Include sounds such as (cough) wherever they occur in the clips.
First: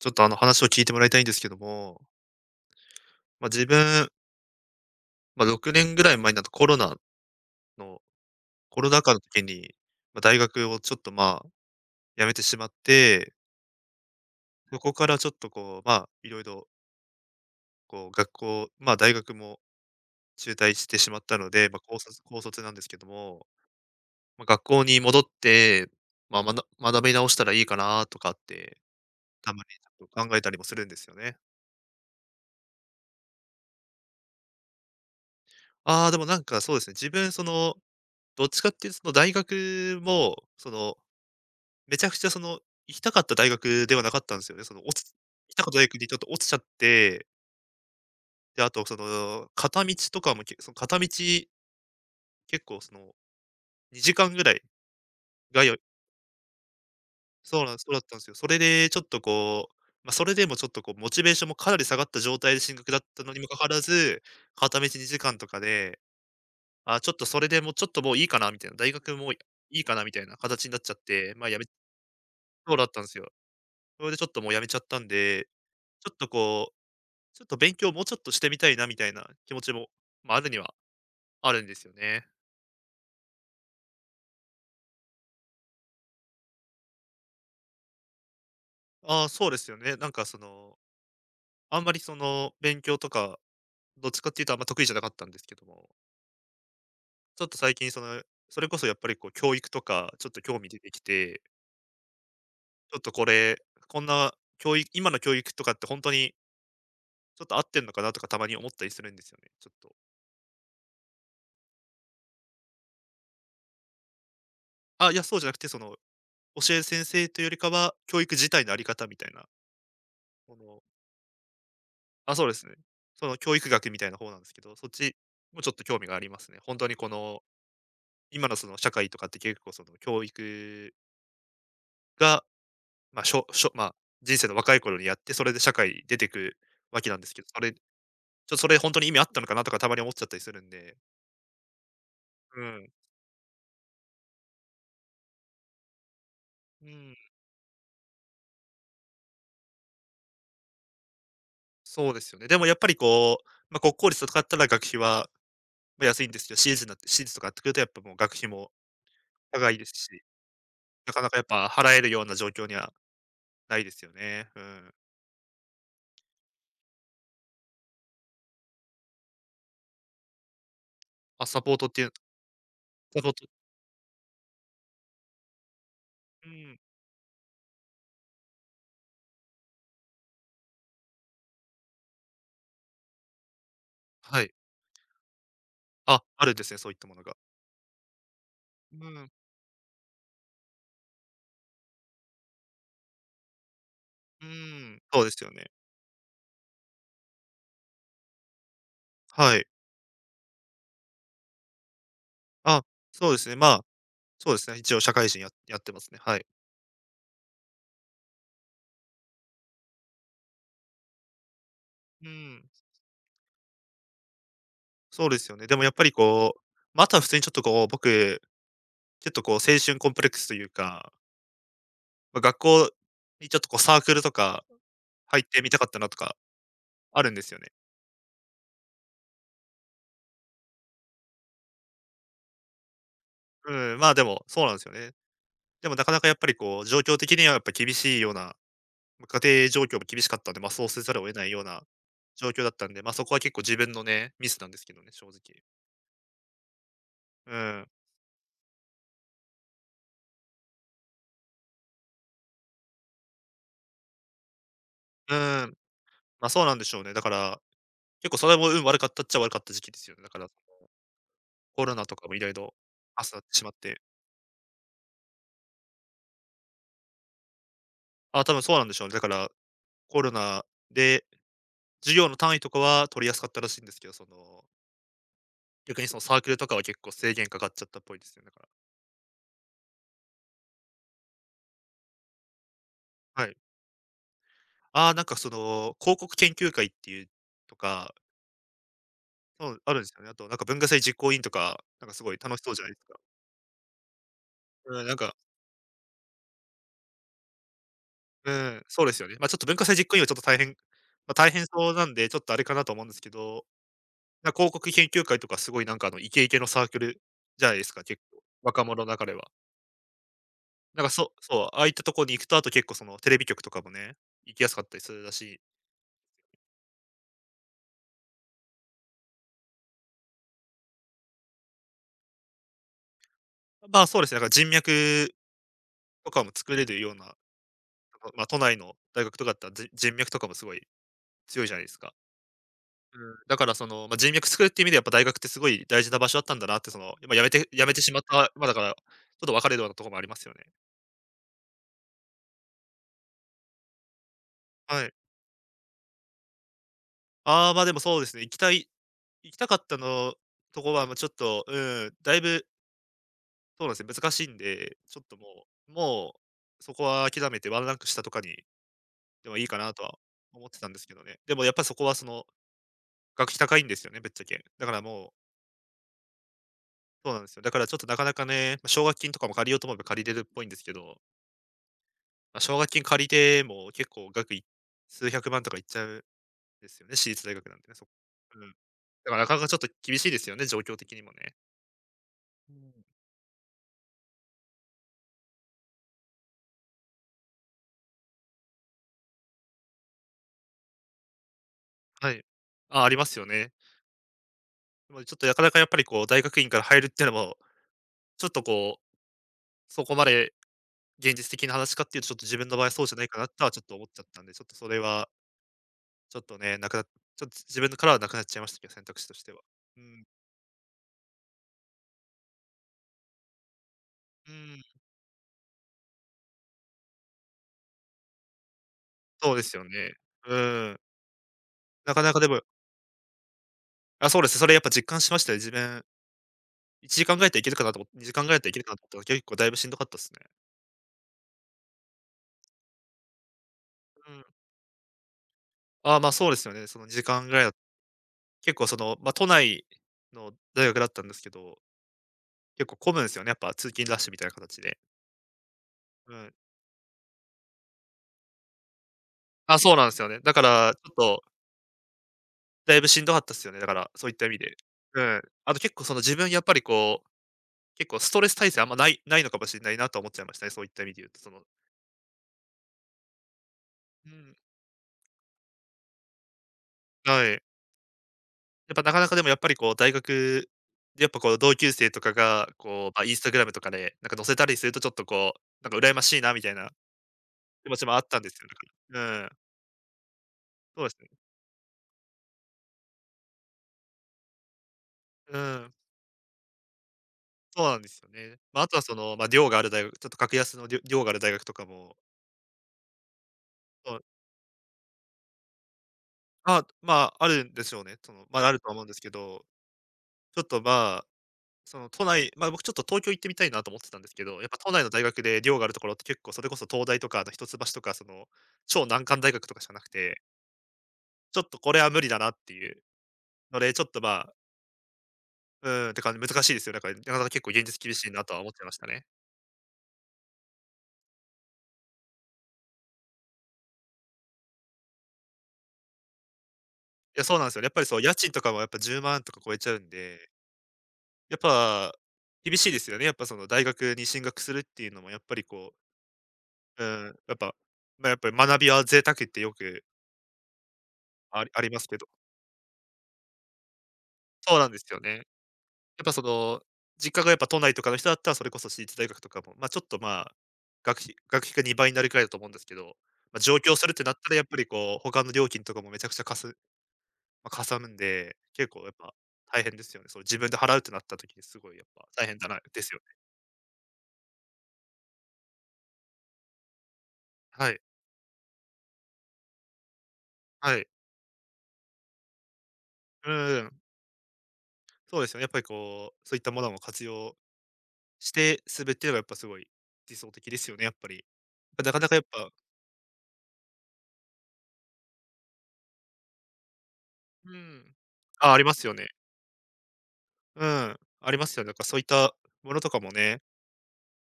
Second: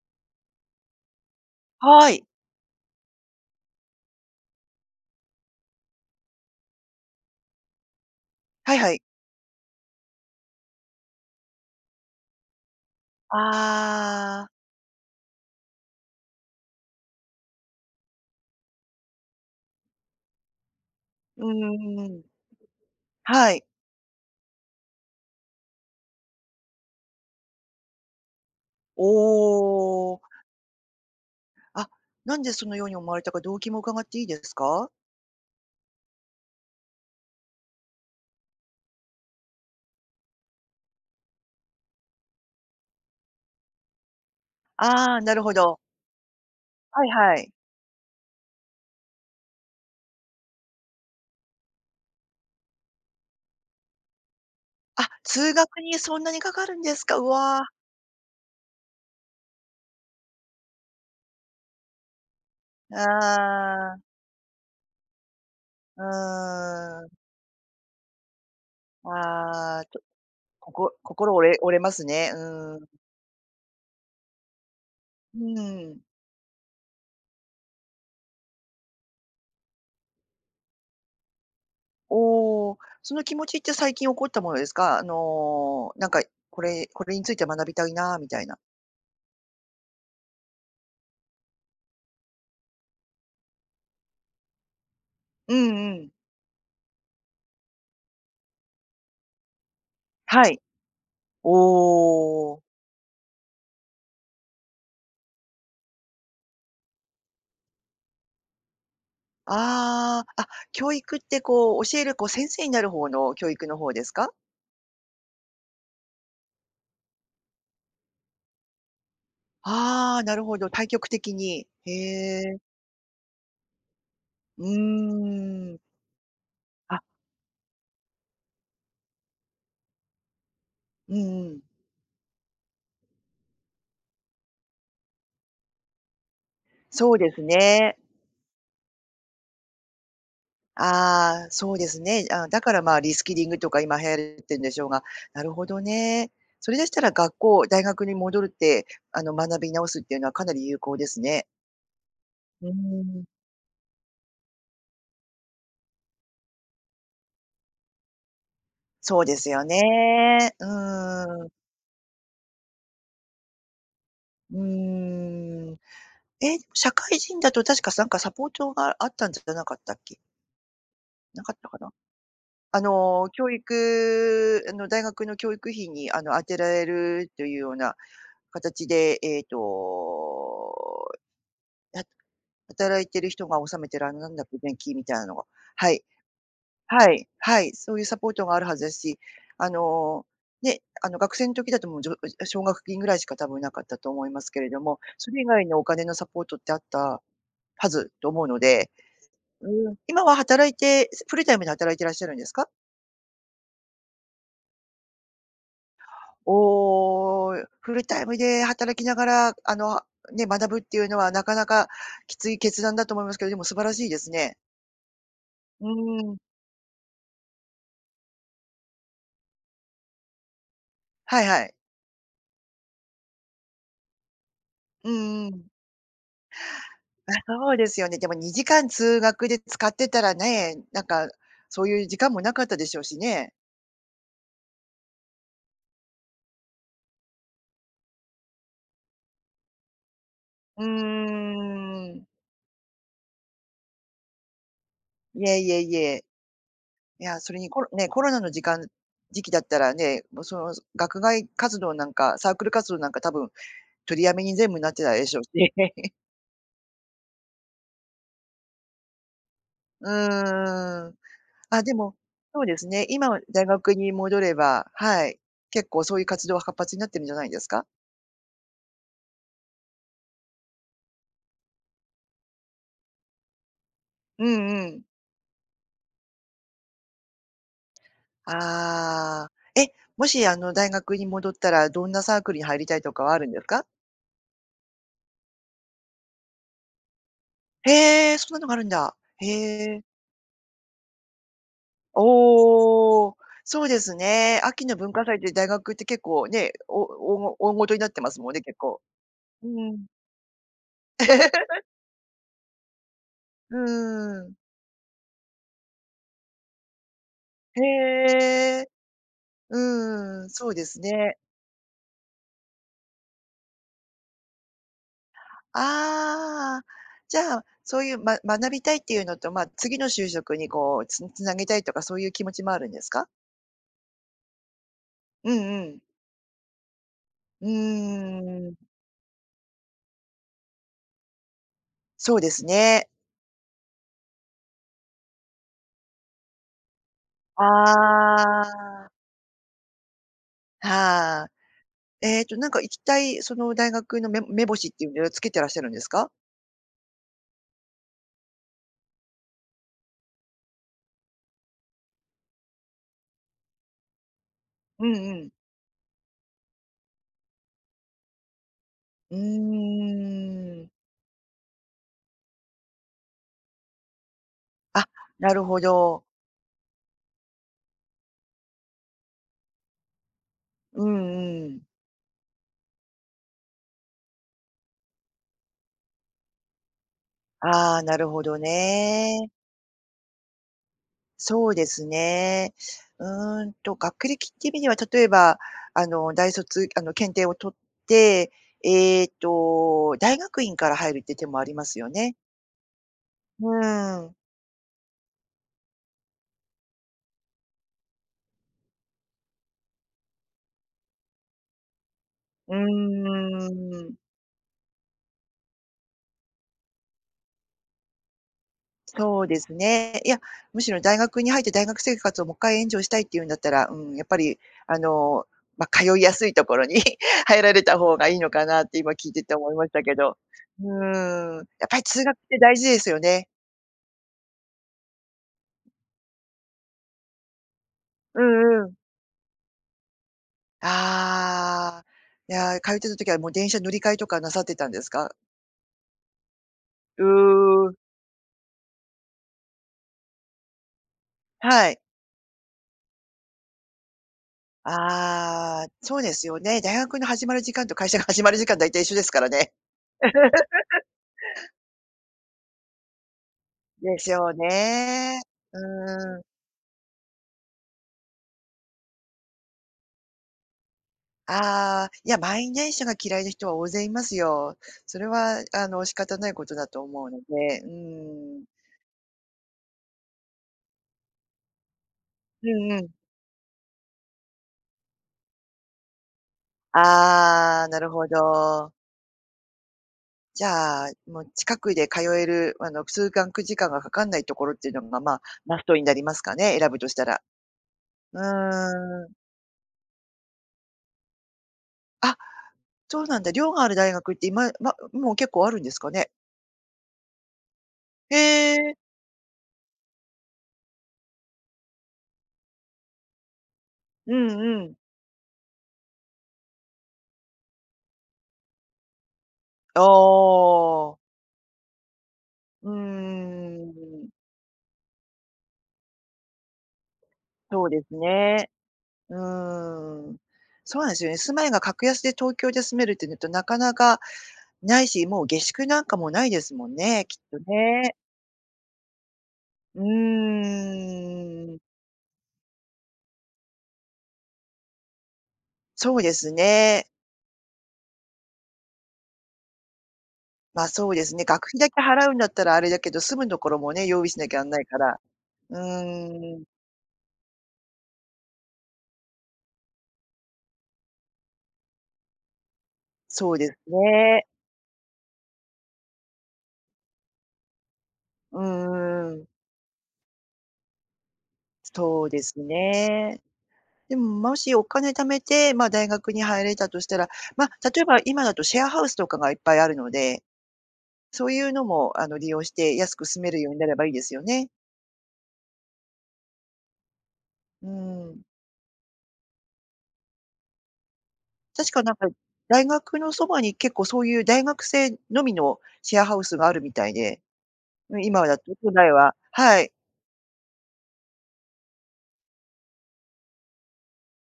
ちょっとあの話を聞いてもらいたいんですけども。はい。ま、自分ま、6年ぐらい前になると、コロナのはいコロはい。ナ禍の時に、ま、大学をちょっと、まあ、辞めてしまって…ああ。そこからちょっとこう、まあ、色々こう、学校、まあ、大学も中退してしまったうーので、まあ、高卒ん。高卒なんですけども、はい。ま、学校に戻って、まあ、まな学び直したらいいかなとかって、おたまにちょっお。と考えたりもするんですよね。あっ、何でそのように思われたか動機も伺っていいですか？ああ、でもなんかそうですね、自分その、どっちかっていうその大学も、その、めちゃくちゃ、その、行きたかった大学ではなかったんすよね、その落ちあ行あ、なるほきたかっど。た大学にちょっと落ちちゃっはいて。はい。で、あと、その、片道とかも、けその片道結構その、2時間ぐらい、あ、通通学いにそんなにかかるんですか、うそうわ。なんす、そうだったんすよ。それでちょっとこう、ま、それでもちょっとこう、モチベーションもかなり下がった状態で進学だったのにもかかわらああ。ず、片道2時間とかで、うあ、ーん。ちょっとそれでもうちょっともういいかなみたいな。大学もういあいあ、かちょなみたいなかたちにこなっちゃこって、心ま、折れやめ折れますね。そううだん。ったんですよ。それでちょっともうやめちゃったんうで、ん。ちょっとこう、ちょっと勉強もうちょっとしてみたいなみたいな気持ちも、ま、あるにはあるんですよね。おお、その気持ちって最近起こったものですか？あのなんか、これこれについて学びたいなみたいな。ああ、そうですよね。なんかその、あんまりその、勉強とかどっちかっていうと、あんま得意じゃなかったんですうけどんもうん。ちょっと最近その、それこそやっぱりこう、教育とかちょっとは興い。味出てきておお。ちょっとこれ、こんなきょうい今の教育とかってほんとに「ちょっと、合ってんのかな？」とか、たまに思ったりするんですよね、ちょっと。ああ、あ、教育ってこう、教えるこう、先生になる方の教育の方ですか？あ、いや、そうじゃなくて、その、教える先生というよりかは、教育自体のあり方みたいなああ、なるほそど、の大局的に。へあ、そうでえ。す。その、教育学みたいな方なんですけうど、そっちもちょーっん。と興味がありますね。ほんとにあ。この、今のその、社会とかって結構その、教育うんうん。が、ま、しょしょま、人生の若い頃にやって、それで社会出てくわけそなうんでですけすど、それ「ちね。ょ、それ、ほんとに意味あったのかな？」とか、たまに思っちゃったりするんでああ、そうですね。あ、だうから、ん。まあ、リスキリングとか今流行るてんでしょうが、なるほどね。それでうしたらん。学校、大学に戻るって、あの、学び直すっていうのはかなり有効ですね。そうですよね。でも、うーやっぱりん。こう、ま、国公立とかったら学費は、ま、安いんですけど、私立になって私立とかなってくると、やっぱもう、学費もそうですよ高いね、ですし、うなかなかやーっん。ぱ、払えるような状況にはないですよね、ううん。ーん。え、社会人だと確か、さんか、サポートがあったんじゃじゃなかったっけ？なあ、かっサたポーかトな。っていうあサの、ポート教育、あの、大学の教育費にあの、あうてらん。れるというようなかたちで、えと、は働いてる人が納めてるあの、なんはだっい。け？年金みたいのがはい、あ、あるんですね、そういったはものい、が。はい、そういうサポートがあるはずでうすし、ん。あの、ね、あの、学生の時だともうじょあ、奨学金ぐらいしか多分なかったと思いまうーすけれども、ん、そうでそれす以よ外ね。のお金のサポートってあったはずと思うのではい。うーん、今は働いて、フルタイムで働いてらっしゃるんですか？あ、そうですね、ま、そうですね、一応社会人ややってますね、はい。おお、フルタイムで働きながら、あの、ね、学ぶっていうのはなかなかうきついん。決断だと思いますけど、でも、素晴らしいですね。そうですよね。でうもやっぱりーん。こう、ま、あとは普通にちょっとこう、僕、ちょっとこう青春コンプレックスというかはいはい。ま、学校にちょっとこうサークルとか、う入っんうてん。みたかったなとかあるあ、んですよね。そうですよね。でも2時間通学で使ってたらね、なんか、そういう時間もなかったでしょうしね。うん、まあ、でも、そうなんすよね。でも、なかなかやっぱりこう状況的にはやっぱり厳しいような、ま、家庭状況も厳しかったんで、ま、うそーうせざるを得ないようなん。状況だったんで、ま、そこは結構自分のね、ミスなんですけどね、正いや、直。いえいえ。いや、そうれにコロん。ね、コロナの時間時期だったらね、も、その学外活動なんか、サークル活動なんか多分取りやめに全部になってたでうしょう。ん、(laughs) ま、そうなんでしょうね。だから、結構それも運悪かったっちゃ悪かった時期でうすよ、だからその、ーん。あ、コでロナとも、かもいろいそうろ、ですね、あ今さはってし大まっ学て。に戻れば、はい、結構そういう活動が活発になってるんじゃないですか？あ、多分そうなんでしょう。だから、コロナで、授業の単位とかは取りやすかったらしいんですけど、そうのんうん。逆に、そのサークルとかは結構制限かかっちゃったっぽいですよね、だから。ああ、え、もしあの、大学に戻ったらどんなサークルに入りたいとかはあはるんい。でふか？ああ、なんかその、広告研究会っていうとかへえ、そんなのがあるんだ。へそう、うあるえ。んすよね。あとなんか、文化祭実行委員とか、なんかすごい楽しそうじゃいか。おお、そうですね。秋のうん、文なん化か祭って大学って結構ね、おおおご大事になってますもうんね、結ん、構。そうですよね。ま、ちょっうと文化ー祭実ん。行委員はちょっと大変ま、大変 (chuckles) そうなんで、ちょっとあれかなと思うんですけど、うーな、ん。広告研究会とかすごいなんか、あの、イケイケのサークルじゃないへですか、結構、若え。者中では。うーん、そうですなんか、そね。うそう、ああいったとこに行くと、あと結構そのテレビ局とかもね、行きやすかったりするらしい。ああ、じゃあ、そういうま学びたいっていうのと、まあ、次の就職にこうつん繋げたいとかそういう気持ちもあるんですか？あ、まあ、そうですね。なんか人脈うんうん。とかも作れるようなやっうぱ、ま、都ー内ん。の大学とかだったら、じ人脈とかもすごい強いじゃないですか。そうですね。うーん、だからその、ま、人脈作るっていう意味ではやっぱ大学ってすごい大事な場所だったんだなって、その、今辞めて辞めてしまった、あま、だから、あ。とど別れろようなところもありますよね。はあ。ええとなんか行きたいその大学のめ目星っはていうい。のをつけてらっしゃるんですか？ああ、まあ、でもそうですね、行きたい行きたかったのとこはもうちょっと、うん、だいぶそうですね、難しいんで。うんちょっうともん。うもう、そこは諦めてワンランク下とかに、うでもいいかなとは思ってーん。たんですけどね。でもやっぱ、そこはその、学費高いんですよね、ぶっちゃけ。だからあ、もうなるほど。そうなんすよ。だからちょっとなかなかね、ま、奨学金とかも借りようと思えば借りれるっぽいんですけうど。ん、うん。ま、奨学金借りても結構額い数百万とかいっちゃう、ですよね、私立大学なんで。ああ、そなるほどうん。だからなね。かなかちょっと厳しいですよね、状況的にもね。そうですね。うーん。うーんと、学歴っていう意味では、例えば、あの、大卒、あの、検定を取って、ええと、大学院から入るっていう手もありますよはね。い、あ、ありますようね。ーん。もう、ちょっと、なかなかやっぱりこう、大学院から入るってのも、ちょっとこう、そこまで現実的な話かっていうと、ちょっと自分うの場合はそうじゃないかなとは、ちょっとー思っん。ちゃったんで。ちょっとそれはちょっとね、なくなちょっつ自分のからはなくなっちゃいましたけど、選択肢としそうてでは。すうーね、ん。いや、むしろ大学に入って大学生活をもっかいエンジョイしたいっていうんだったら、うん、やっぱうりーん。あの、ま、通いやすいところに入られた方がいいのかなって、今聞いてそてうで思いすよましたけね。ど。ううーん。ん、やっぱりな通かな学っかでてぶ大事ですよね。あ、そうです。それやっぱ実感しましたよ、自分1時間ぐらいだったら行けるかなと思にじうかんぐらいだったら行けんるうかん。なと、きょういっこだいぶしんどかったっすね。ああ。いや、通ってた時はもう電車乗り換えとうかん。なさってたんですか？ああ、まあ、そうですよね。その時間ぐらいだう。結構その、ま、都内の大学だったんですけどはい。結構混むんすよね、やっぱ通勤ラッシュみたいな形で。ああ、そうでうすん。よね。大学の始まる時間と会社が始まる時間だいたい一緒ですからね。あ、そうなんすよね。だからち (laughs) ょっとだいぶしんどかったっすよね、だから、でそうしいったょ意う味で。うね。ん。あと結構、その、う自ーん。分やっぱりこう、結構ストレス耐性あんまないないのかもしんないなと思っちゃいましたね、そういった意味で言うと、そのああ。いや、満員電車が嫌いな人は大勢いまうすん。よ。それは、あの、仕方ないことだと思うのはい。で、うーん。やっぱなかなかでも、やっぱりこう大学、やっぱこう同級生とかうが、んうん。こう、あ、インスタグラムとかで、なんか載せたりするとちょっとこう、なんか羨ましいなみたいなああ、気持なちるもあっほたんですよ、だかど。ら。うん。じゃそうあ、ですね。もう近くで通える、あの、通学時間がかかんないところっていうのままあ、うマスーん。トになりますかね？選ぶとしたら。そうなんですようね。まあ、あとはそーん。の、ま、寮があるだいうちょっと格安のりょ寮がある大学とかも。あ、そうなんだ、寮がある大そう。学って今ま、もう結構あるんですかね？あ、まあ、あるんでしょうね。とへの、まだあるとえ。思うんですけど。ちょっと、まあ、その都内、ま、僕ちょっと東京行ってみたいなと思ってたんですうけんど、やっぱう都ん。内の大学で寮があるところって、結構それこそ東大とか、あと一橋とか、その、超難関大学とかしかあなくてあ。ちょっとこれは無理だなってういうので、ちょっと、ーまん。あ。うん、てか難しいですよ。だからなかなか結構現そう実です厳しいなとはね、思ってましたね。うん。そうなんすよね、住まいが格安で東京で住めるってなるとなかなか無いし、もう下宿なんかも無いですもんね、きいや、そうっとなんすよ。やっぱりね。そう、家賃とかもやっぱ10万とか超えちゃううんで。やっーん。ぱ、厳しいですよね。やっぱその、大学に進学するっていうのもやっぱりこうそうですうね。ん。やっぱ、ま、やっぱ学びは贅沢ってよくま、そうですね。あ学費あだりまけすけど。払うんだったらあれだけど、住むところもね、用意しなきゃあんそうないなんかですら、よね。やっうぱそーん。の、実家がやっぱ都内とかの人だったら、それこそ私立大学とかも、ま、ちょっと、ま、学費学費が2倍なるくらいだと思うんですけど、そうま、です上京するってなっね。たらやっぱりこう、他の料金とかもめちゃくちゃかすま、かさむんで、う結構やっん、ぱ、うーん。大変ですよね。その、自分で払うってなった時にすごいやっそぱうで大変すだなですよね。ね。でも、もしお金貯めて、ま、大学に入れたとしたら、ま、はい。例えば今だとシェアハウスとかがいっぱいあるので、はい。そういうのも、あの、利用して安く住めうるようんうになれん。ばいいですよね。そうですよね、やっぱりこう、そういったものも活用うん。して、すべはやっぱすごい理想的ですよね、やっぱり。確かま、ななんかか、なかやっぱ大学のそばに結構そういう大学生のみのシェアハウスがあるみたいで。うん。うん、今だとあ、あり都ます内よね。ははい。うん、ありますよね。やっぱそういったものとかもね、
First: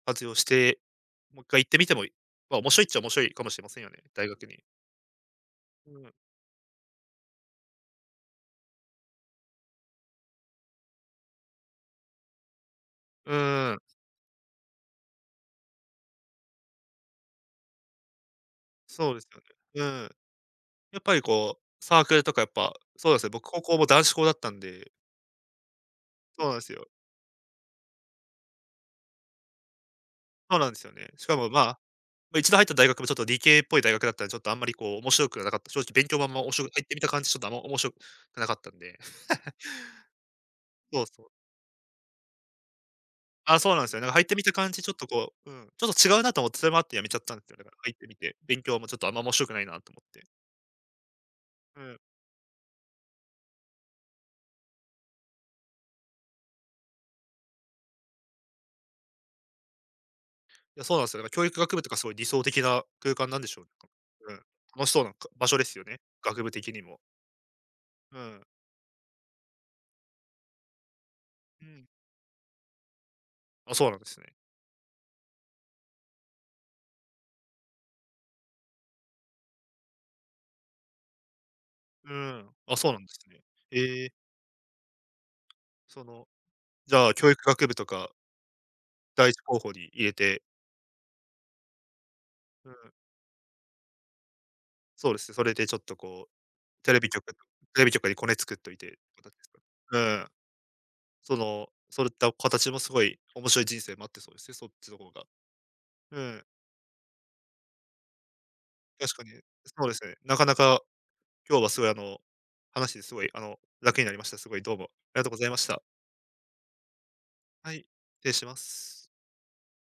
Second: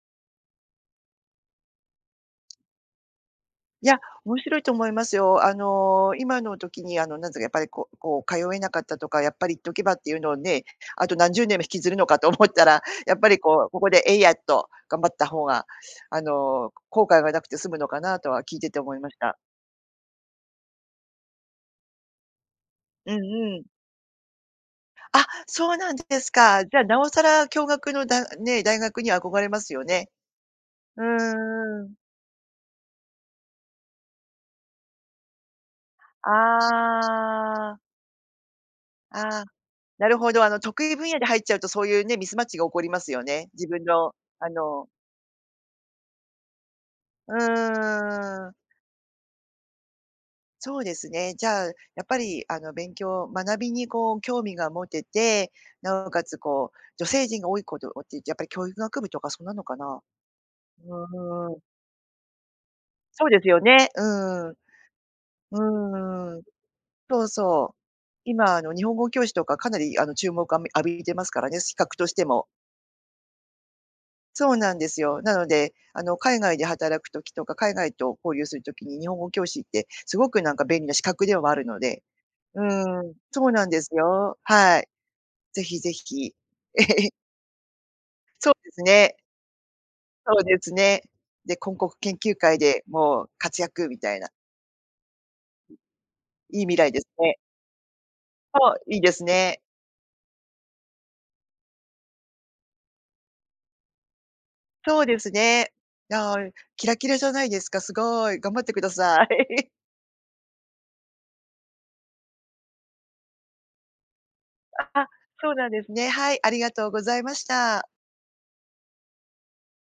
活用して、もっかい行ってみてもいま、面白いっちゃ面白いかもしれませんいよね、や、大面学白に。いと思いますよ。あうん。の、今の時にあの、なんつうかやっぱりこうこう、通えなかったとか、やっぱり行っとけばっていうのをね、あと何十年も引きずるのかと思ったら、やっぱうりこう、ーん。ここでえいやっと頑張った方があの、後悔がなくて済むのかなとは聞いてて思いそまうしですた。よね。うん。やっぱりこう、サークルとかやっぱ、そううでんすね、僕う高ん。校も男子校だったんで。あ、そうなんですそうなんか。すじゃあよ。なおさら共学の、だね、大学に憧れますよね。そうなんですようね。しかも、ま、んうん。一度入った大学もちょっと理系っぽい大学だったんで、ちょっとあんまりこう、面白くはなかった、正直勉強もあんま、おしょく入ってみた感じ、ちょっとあんまあ面あ。白くなかったんで。ああ、(laughs) なるほど、あの、得意そう分野そでう。入っちゃうとそういうね、ミスマッチが起こりますよね。あ、自そう分なんすよね。の入ってみあた感じのちょっとこううん、ちょっと違うなと思って、それもあって辞めちゃったうんですよ。だから入ってみて、ーん。勉強もちょっとあんま面白くないなと思って。そうですね、じゃあ、やうん。っぱりあの、勉強、学びにこう、興味が持てて、なおかつこう、女性陣が多いこと、おってやっぱり教育学部とかそんなのかな？いや、そうなんすよ、だから教うー育ん。学部とかそう、理想的な空そ間うでなんすでしよょう。なんかね、うん、うーん。楽しそうなんか、場所ですよね、うーん、学部的にも。そうそう、うん。今、あの、日本語教師とかかなり、あの、注目あみ浴びてますからね、う資ん。格としても。あ、そうなんですね。そうなんですよ。なので、あの、海外で働く時とか、海外と交流する時に日本語教師って、すごくなんか便利な資格ではあるので、うーん、うあ、そうなんでん、すね。そうなんですへえ。よ、はい、ぜひぜその、ひ。じゃ (laughs) あ、教育学部とかそうですね。第一候補に入れそて。うですね。で、こんこく研究会うでん。もう活躍みたいな。そうです。それでちょっとこう、いい未来テレですビ局のね。テレビ局にコネ作っとそう。いいて、いで無す駄ですかね。うん。その、それった、お形もすごい面白い人生待ってそうですよね、そっちのそう方でが。すね。うああ、ん。キラキラじゃないですか、すごい。頑張ってくだ確かさい。に、(laughs) そうですね。なかなか、今日はすごい、あの、話してすごい、あの、楽になりました。すごい、どうもあああ、りがとうございそうましなんた。ですね。はい、ありがとうございましはい、た。失礼します。